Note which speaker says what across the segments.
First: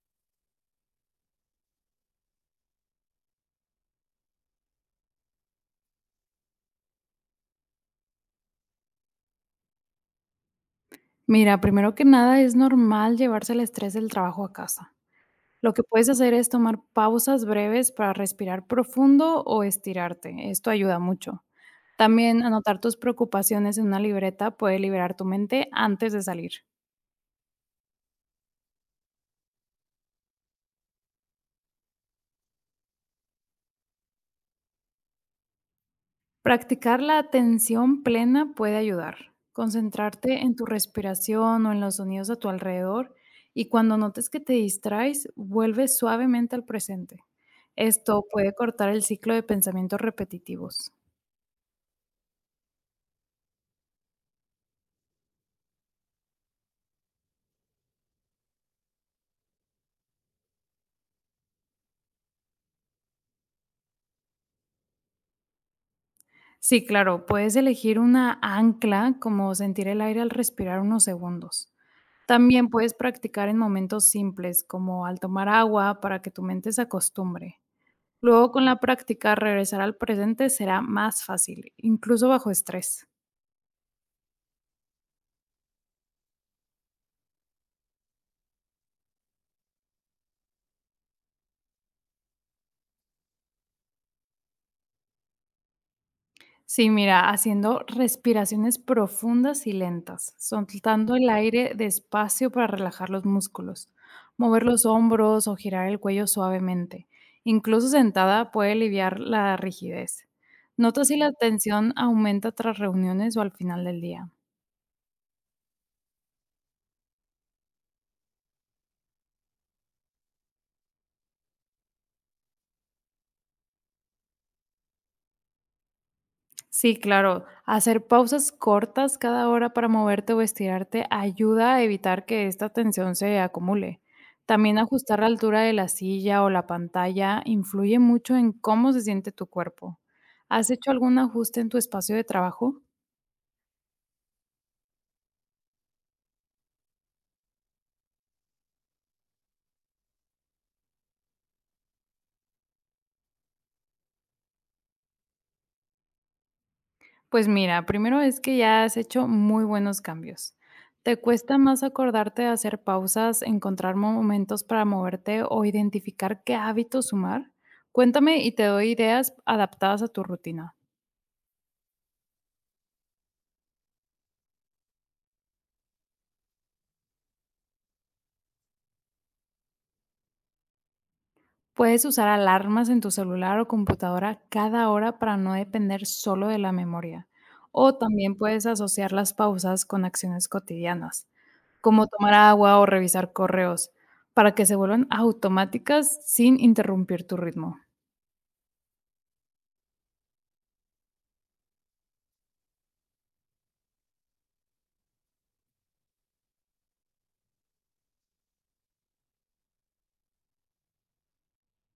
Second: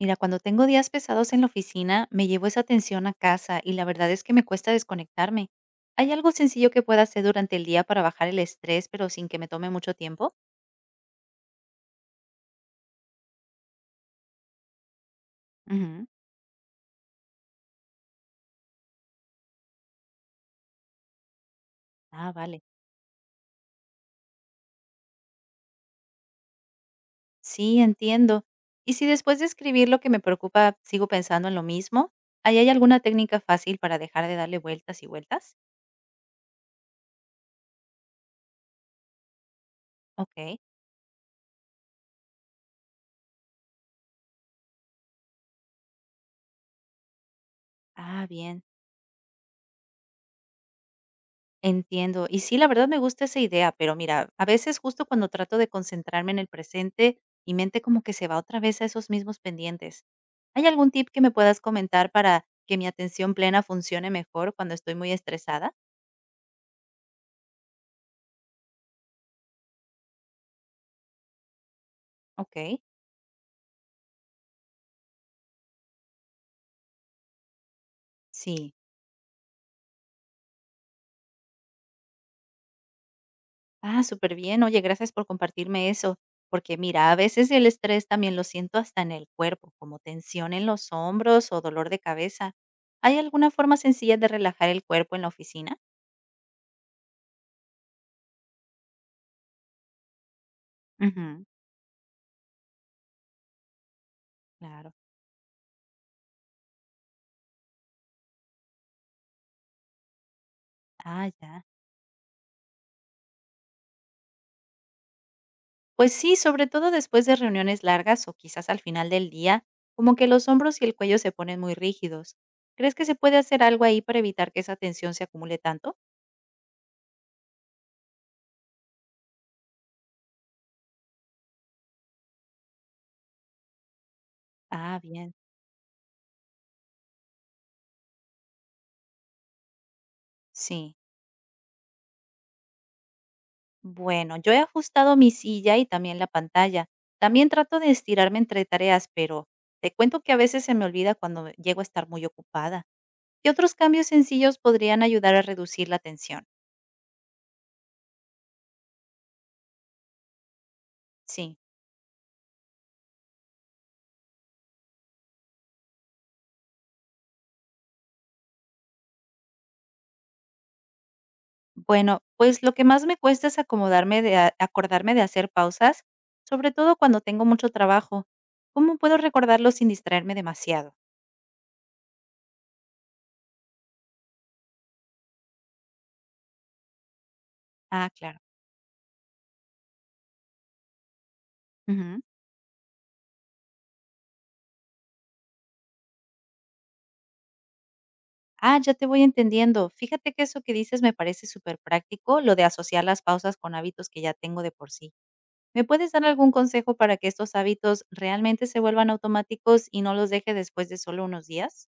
Speaker 1: Mira, cuando tengo días pesados en la oficina, me llevo esa tensión a casa y la verdad es que me cuesta desconectarme. ¿Hay algo sencillo que pueda hacer durante el día para bajar el estrés, pero sin que me tome mucho tiempo?
Speaker 2: Mira, primero que nada, es normal llevarse el estrés del trabajo a casa. Lo que
Speaker 1: Ujú.
Speaker 2: puedes hacer es tomar pausas breves para respirar profundo o estirarte. Esto ayuda mucho.
Speaker 1: Ah,
Speaker 2: También
Speaker 1: vale.
Speaker 2: anotar tus preocupaciones en una libreta puede liberar tu mente antes de salir.
Speaker 1: Sí, entiendo. ¿Y si después de escribir lo que me preocupa sigo pensando en lo mismo? ¿Ahí hay alguna técnica fácil para dejar de darle vueltas y vueltas?
Speaker 2: Practicar la atención plena puede ayudar. Concentrarte en
Speaker 1: Ok.
Speaker 2: tu respiración o en los sonidos a tu alrededor y cuando notes que te distraes, vuelve suavemente al presente. Esto
Speaker 1: Ah,
Speaker 2: puede
Speaker 1: bien.
Speaker 2: cortar el ciclo de pensamientos repetitivos.
Speaker 1: Entiendo. Y sí, la verdad me gusta esa idea, pero mira, a veces justo cuando trato de concentrarme en el presente, mi mente como que se va otra vez a esos mismos pendientes. ¿Hay algún tip que me puedas comentar para que mi atención plena funcione mejor cuando estoy muy estresada?
Speaker 2: Sí, claro, puedes elegir una ancla, como sentir el aire al respirar unos segundos.
Speaker 1: Ok,
Speaker 2: También puedes practicar en momentos simples, como al tomar agua, para que tu mente se acostumbre. Luego, con
Speaker 1: sí.
Speaker 2: la práctica, regresar al presente será más fácil, incluso bajo estrés.
Speaker 1: Ah, súper bien. Oye, gracias por compartirme eso, porque mira, a veces el estrés también lo siento hasta en el cuerpo, como tensión en los hombros o dolor de cabeza. ¿Hay alguna forma sencilla de relajar el cuerpo en la oficina?
Speaker 2: Sí, mira, haciendo respiraciones profundas y lentas, soltando el
Speaker 1: Ujú,
Speaker 2: aire despacio para relajar los músculos, mover los
Speaker 1: claro.
Speaker 2: hombros o girar el cuello suavemente. Incluso sentada puede aliviar la rigidez. Nota si
Speaker 1: Ah,
Speaker 2: la
Speaker 1: ya.
Speaker 2: tensión aumenta tras reuniones o al final del día.
Speaker 1: Pues sí, sobre todo después de reuniones largas o quizás al final del día, como que los hombros y el cuello se ponen muy rígidos. ¿Crees que se puede hacer algo ahí para evitar que esa tensión se acumule tanto?
Speaker 2: Sí, claro. Hacer pausas cortas cada hora para moverte o estirarte ayuda a evitar que esta tensión se acumule. También
Speaker 1: Ah,
Speaker 2: ajustar la
Speaker 1: bien,
Speaker 2: altura de la silla o la pantalla influye mucho en cómo se siente tu cuerpo. ¿Has hecho
Speaker 1: sí.
Speaker 2: algún ajuste en tu espacio de trabajo?
Speaker 1: Bueno, yo he ajustado mi silla y también la pantalla. También trato de estirarme entre tareas, pero te cuento que a veces se me olvida cuando llego a estar muy ocupada. ¿Qué otros cambios sencillos podrían ayudar a reducir la tensión?
Speaker 2: Pues mira, primero es que ya has hecho muy buenos cambios. ¿Te
Speaker 1: Sí.
Speaker 2: cuesta más acordarte de hacer pausas, encontrar momentos para moverte o identificar qué hábitos sumar? Cuéntame y te doy ideas adaptadas a tu rutina.
Speaker 1: Bueno, pues lo que más me cuesta es acomodarme acordarme de hacer pausas, sobre todo cuando tengo mucho trabajo. ¿Cómo puedo recordarlo sin distraerme demasiado?
Speaker 2: Puedes usar alarmas en tu celular o computadora cada hora para no depender solo de la memoria. O
Speaker 1: Ah,
Speaker 2: también
Speaker 1: claro.
Speaker 2: puedes asociar las pausas con acciones cotidianas, como
Speaker 1: Ujú.
Speaker 2: tomar agua o revisar correos, para que se vuelvan automáticas sin interrumpir tu ritmo.
Speaker 1: Ah, ya te voy entendiendo. Fíjate que eso que dices me parece súper práctico, lo de asociar las pausas con hábitos que ya tengo de por sí. ¿Me puedes dar algún consejo para que estos hábitos realmente se vuelvan automáticos y no los deje después de solo unos días?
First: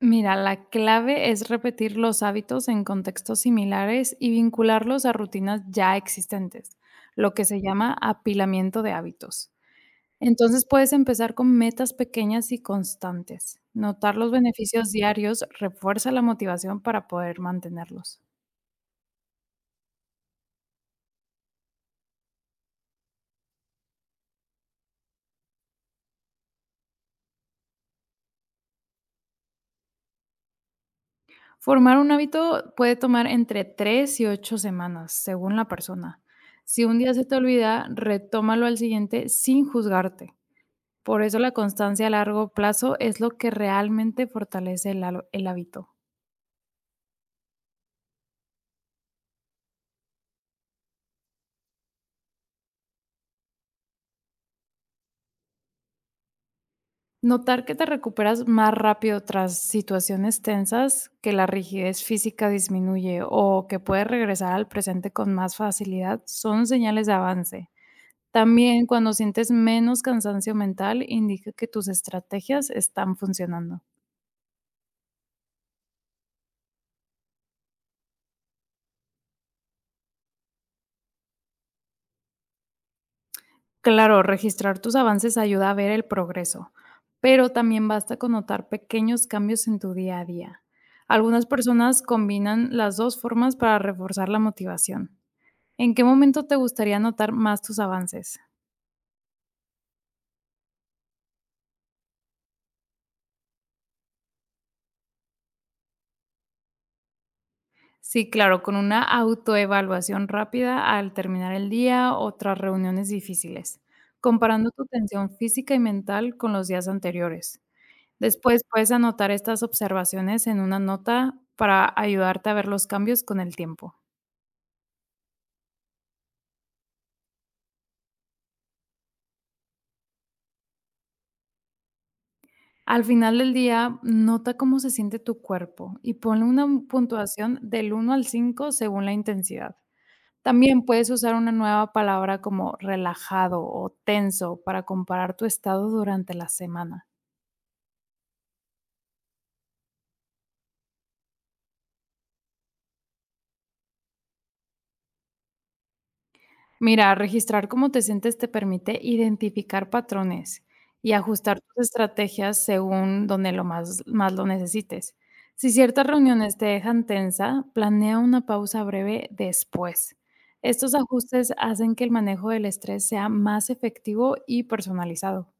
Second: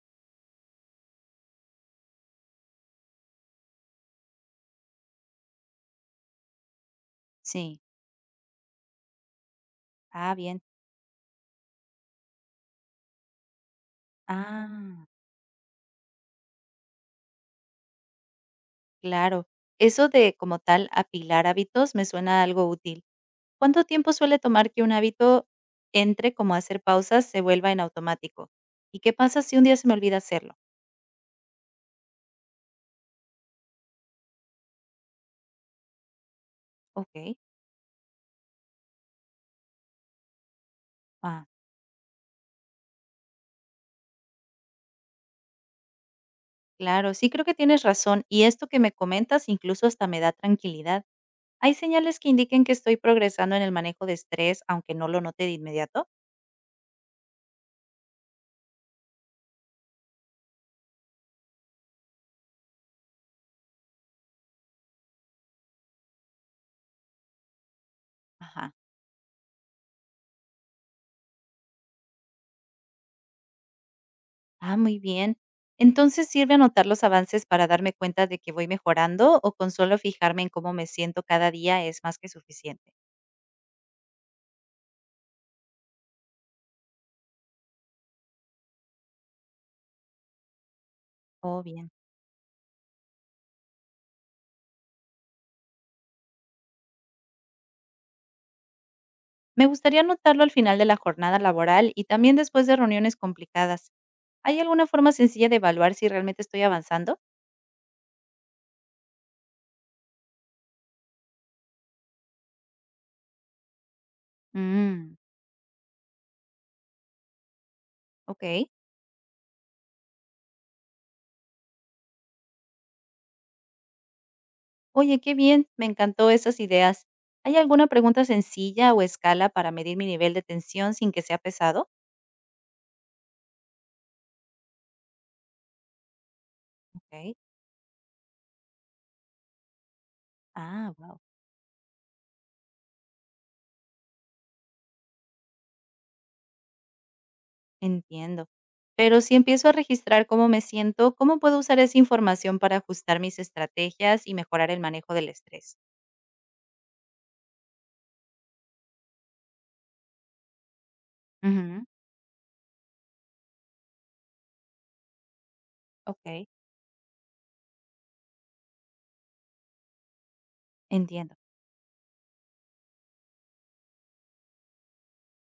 Speaker 2: Mira, la clave es repetir los hábitos en contextos similares y vincularlos a rutinas ya existentes, lo que se
Speaker 1: Sí.
Speaker 2: llama apilamiento de hábitos.
Speaker 1: Ah, bien.
Speaker 2: Entonces, puedes empezar con metas pequeñas y constantes. Notar los beneficios
Speaker 1: Ah.
Speaker 2: diarios refuerza la motivación para poder mantenerlos.
Speaker 1: Claro, eso de como tal apilar hábitos me suena algo útil. ¿Cuánto tiempo suele tomar que un hábito entre como a hacer pausas se vuelva en automático? ¿Y qué pasa si un día se me olvida hacerlo?
Speaker 2: Formar un hábito puede tomar entre 3 y 8 semanas, según la persona. Si un día
Speaker 1: Ok,
Speaker 2: se te olvida, retómalo al siguiente sin juzgarte. Por eso
Speaker 1: ah,
Speaker 2: la constancia a largo plazo es lo que realmente fortalece el hábito.
Speaker 1: claro, sí creo que tienes razón y esto que me comentas incluso hasta me da tranquilidad. ¿Hay señales que indiquen que estoy progresando en el manejo de estrés aunque no lo note de inmediato?
Speaker 2: Notar que te recuperas más rápido tras situaciones tensas, que la rigidez física disminuye o que puedes regresar al presente con más facilidad son señales de avance.
Speaker 1: Ajá.
Speaker 2: También cuando sientes menos cansancio mental indica que tus estrategias están funcionando.
Speaker 1: Ah, muy bien. Entonces, ¿sirve anotar los avances para darme cuenta de que voy mejorando o con solo fijarme en cómo me siento cada día es más que suficiente?
Speaker 2: Claro, registrar tus avances ayuda a ver el progreso, pero también basta con notar pequeños cambios en tu día a día. Algunas
Speaker 1: Oh, bien.
Speaker 2: personas combinan las dos formas para reforzar la motivación. ¿En qué momento te gustaría notar más tus avances?
Speaker 1: Me gustaría anotarlo al final de la jornada laboral y también después de reuniones complicadas. ¿Hay alguna forma sencilla de evaluar si realmente estoy avanzando?
Speaker 2: Sí, claro, con una autoevaluación rápida al terminar el día o tras reuniones difíciles, comparando tu
Speaker 1: Mm,
Speaker 2: tensión física y mental con los días anteriores.
Speaker 1: ok.
Speaker 2: Después puedes anotar estas observaciones en una nota para ayudarte a ver los cambios con el tiempo.
Speaker 1: Oye, qué bien, me encantó esas ideas. ¿Hay alguna pregunta sencilla o escala para medir mi nivel de tensión sin que sea pesado?
Speaker 2: Al final del día, nota cómo se siente tu cuerpo y ponle una
Speaker 1: Ok.
Speaker 2: puntuación del 1 al 5 según la intensidad. También
Speaker 1: Ah,
Speaker 2: puedes
Speaker 1: wow.
Speaker 2: usar una nueva palabra como relajado o tenso para comparar tu estado durante la semana.
Speaker 1: Entiendo. Pero si empiezo a registrar cómo me siento, ¿cómo puedo usar esa información para ajustar mis estrategias y mejorar el manejo del estrés?
Speaker 2: Mira, registrar cómo te sientes te permite identificar patrones y ajustar tus
Speaker 1: Ujú,
Speaker 2: estrategias según donde más lo necesites. Si ciertas
Speaker 1: ok.
Speaker 2: reuniones te dejan tensa, planea una pausa breve después. Estos
Speaker 1: Entiendo.
Speaker 2: ajustes hacen que el manejo del estrés sea más efectivo y personalizado.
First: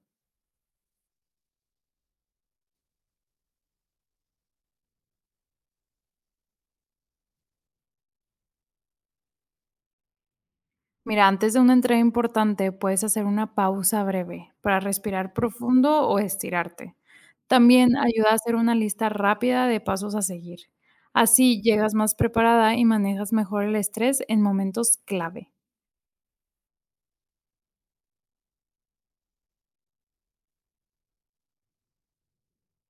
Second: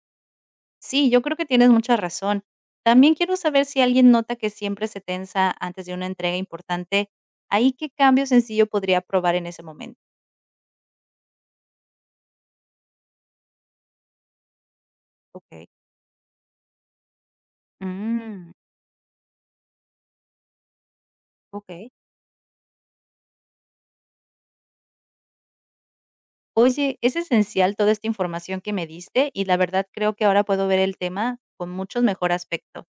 Speaker 1: Sí, yo creo que tienes mucha razón. También quiero saber si alguien nota que siempre se tensa antes de una entrega importante. ¿Ahí qué cambio sencillo podría probar en ese momento?
Speaker 2: Mira, antes de una entrega importante, puedes hacer una pausa breve para respirar
Speaker 1: Ok.
Speaker 2: profundo o estirarte. También ayuda a
Speaker 1: Mm,
Speaker 2: hacer una lista rápida de pasos a seguir. Así
Speaker 1: ok.
Speaker 2: llegas más preparada y manejas mejor el estrés en momentos clave.
Speaker 1: Oye, es esencial toda esta información que me diste y la verdad creo que ahora puedo ver el tema con muchos mejor aspecto.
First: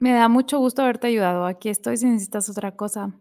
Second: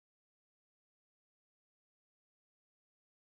Speaker 2: Me da mucho gusto haberte ayudado. Aquí estoy si necesitas otra cosa.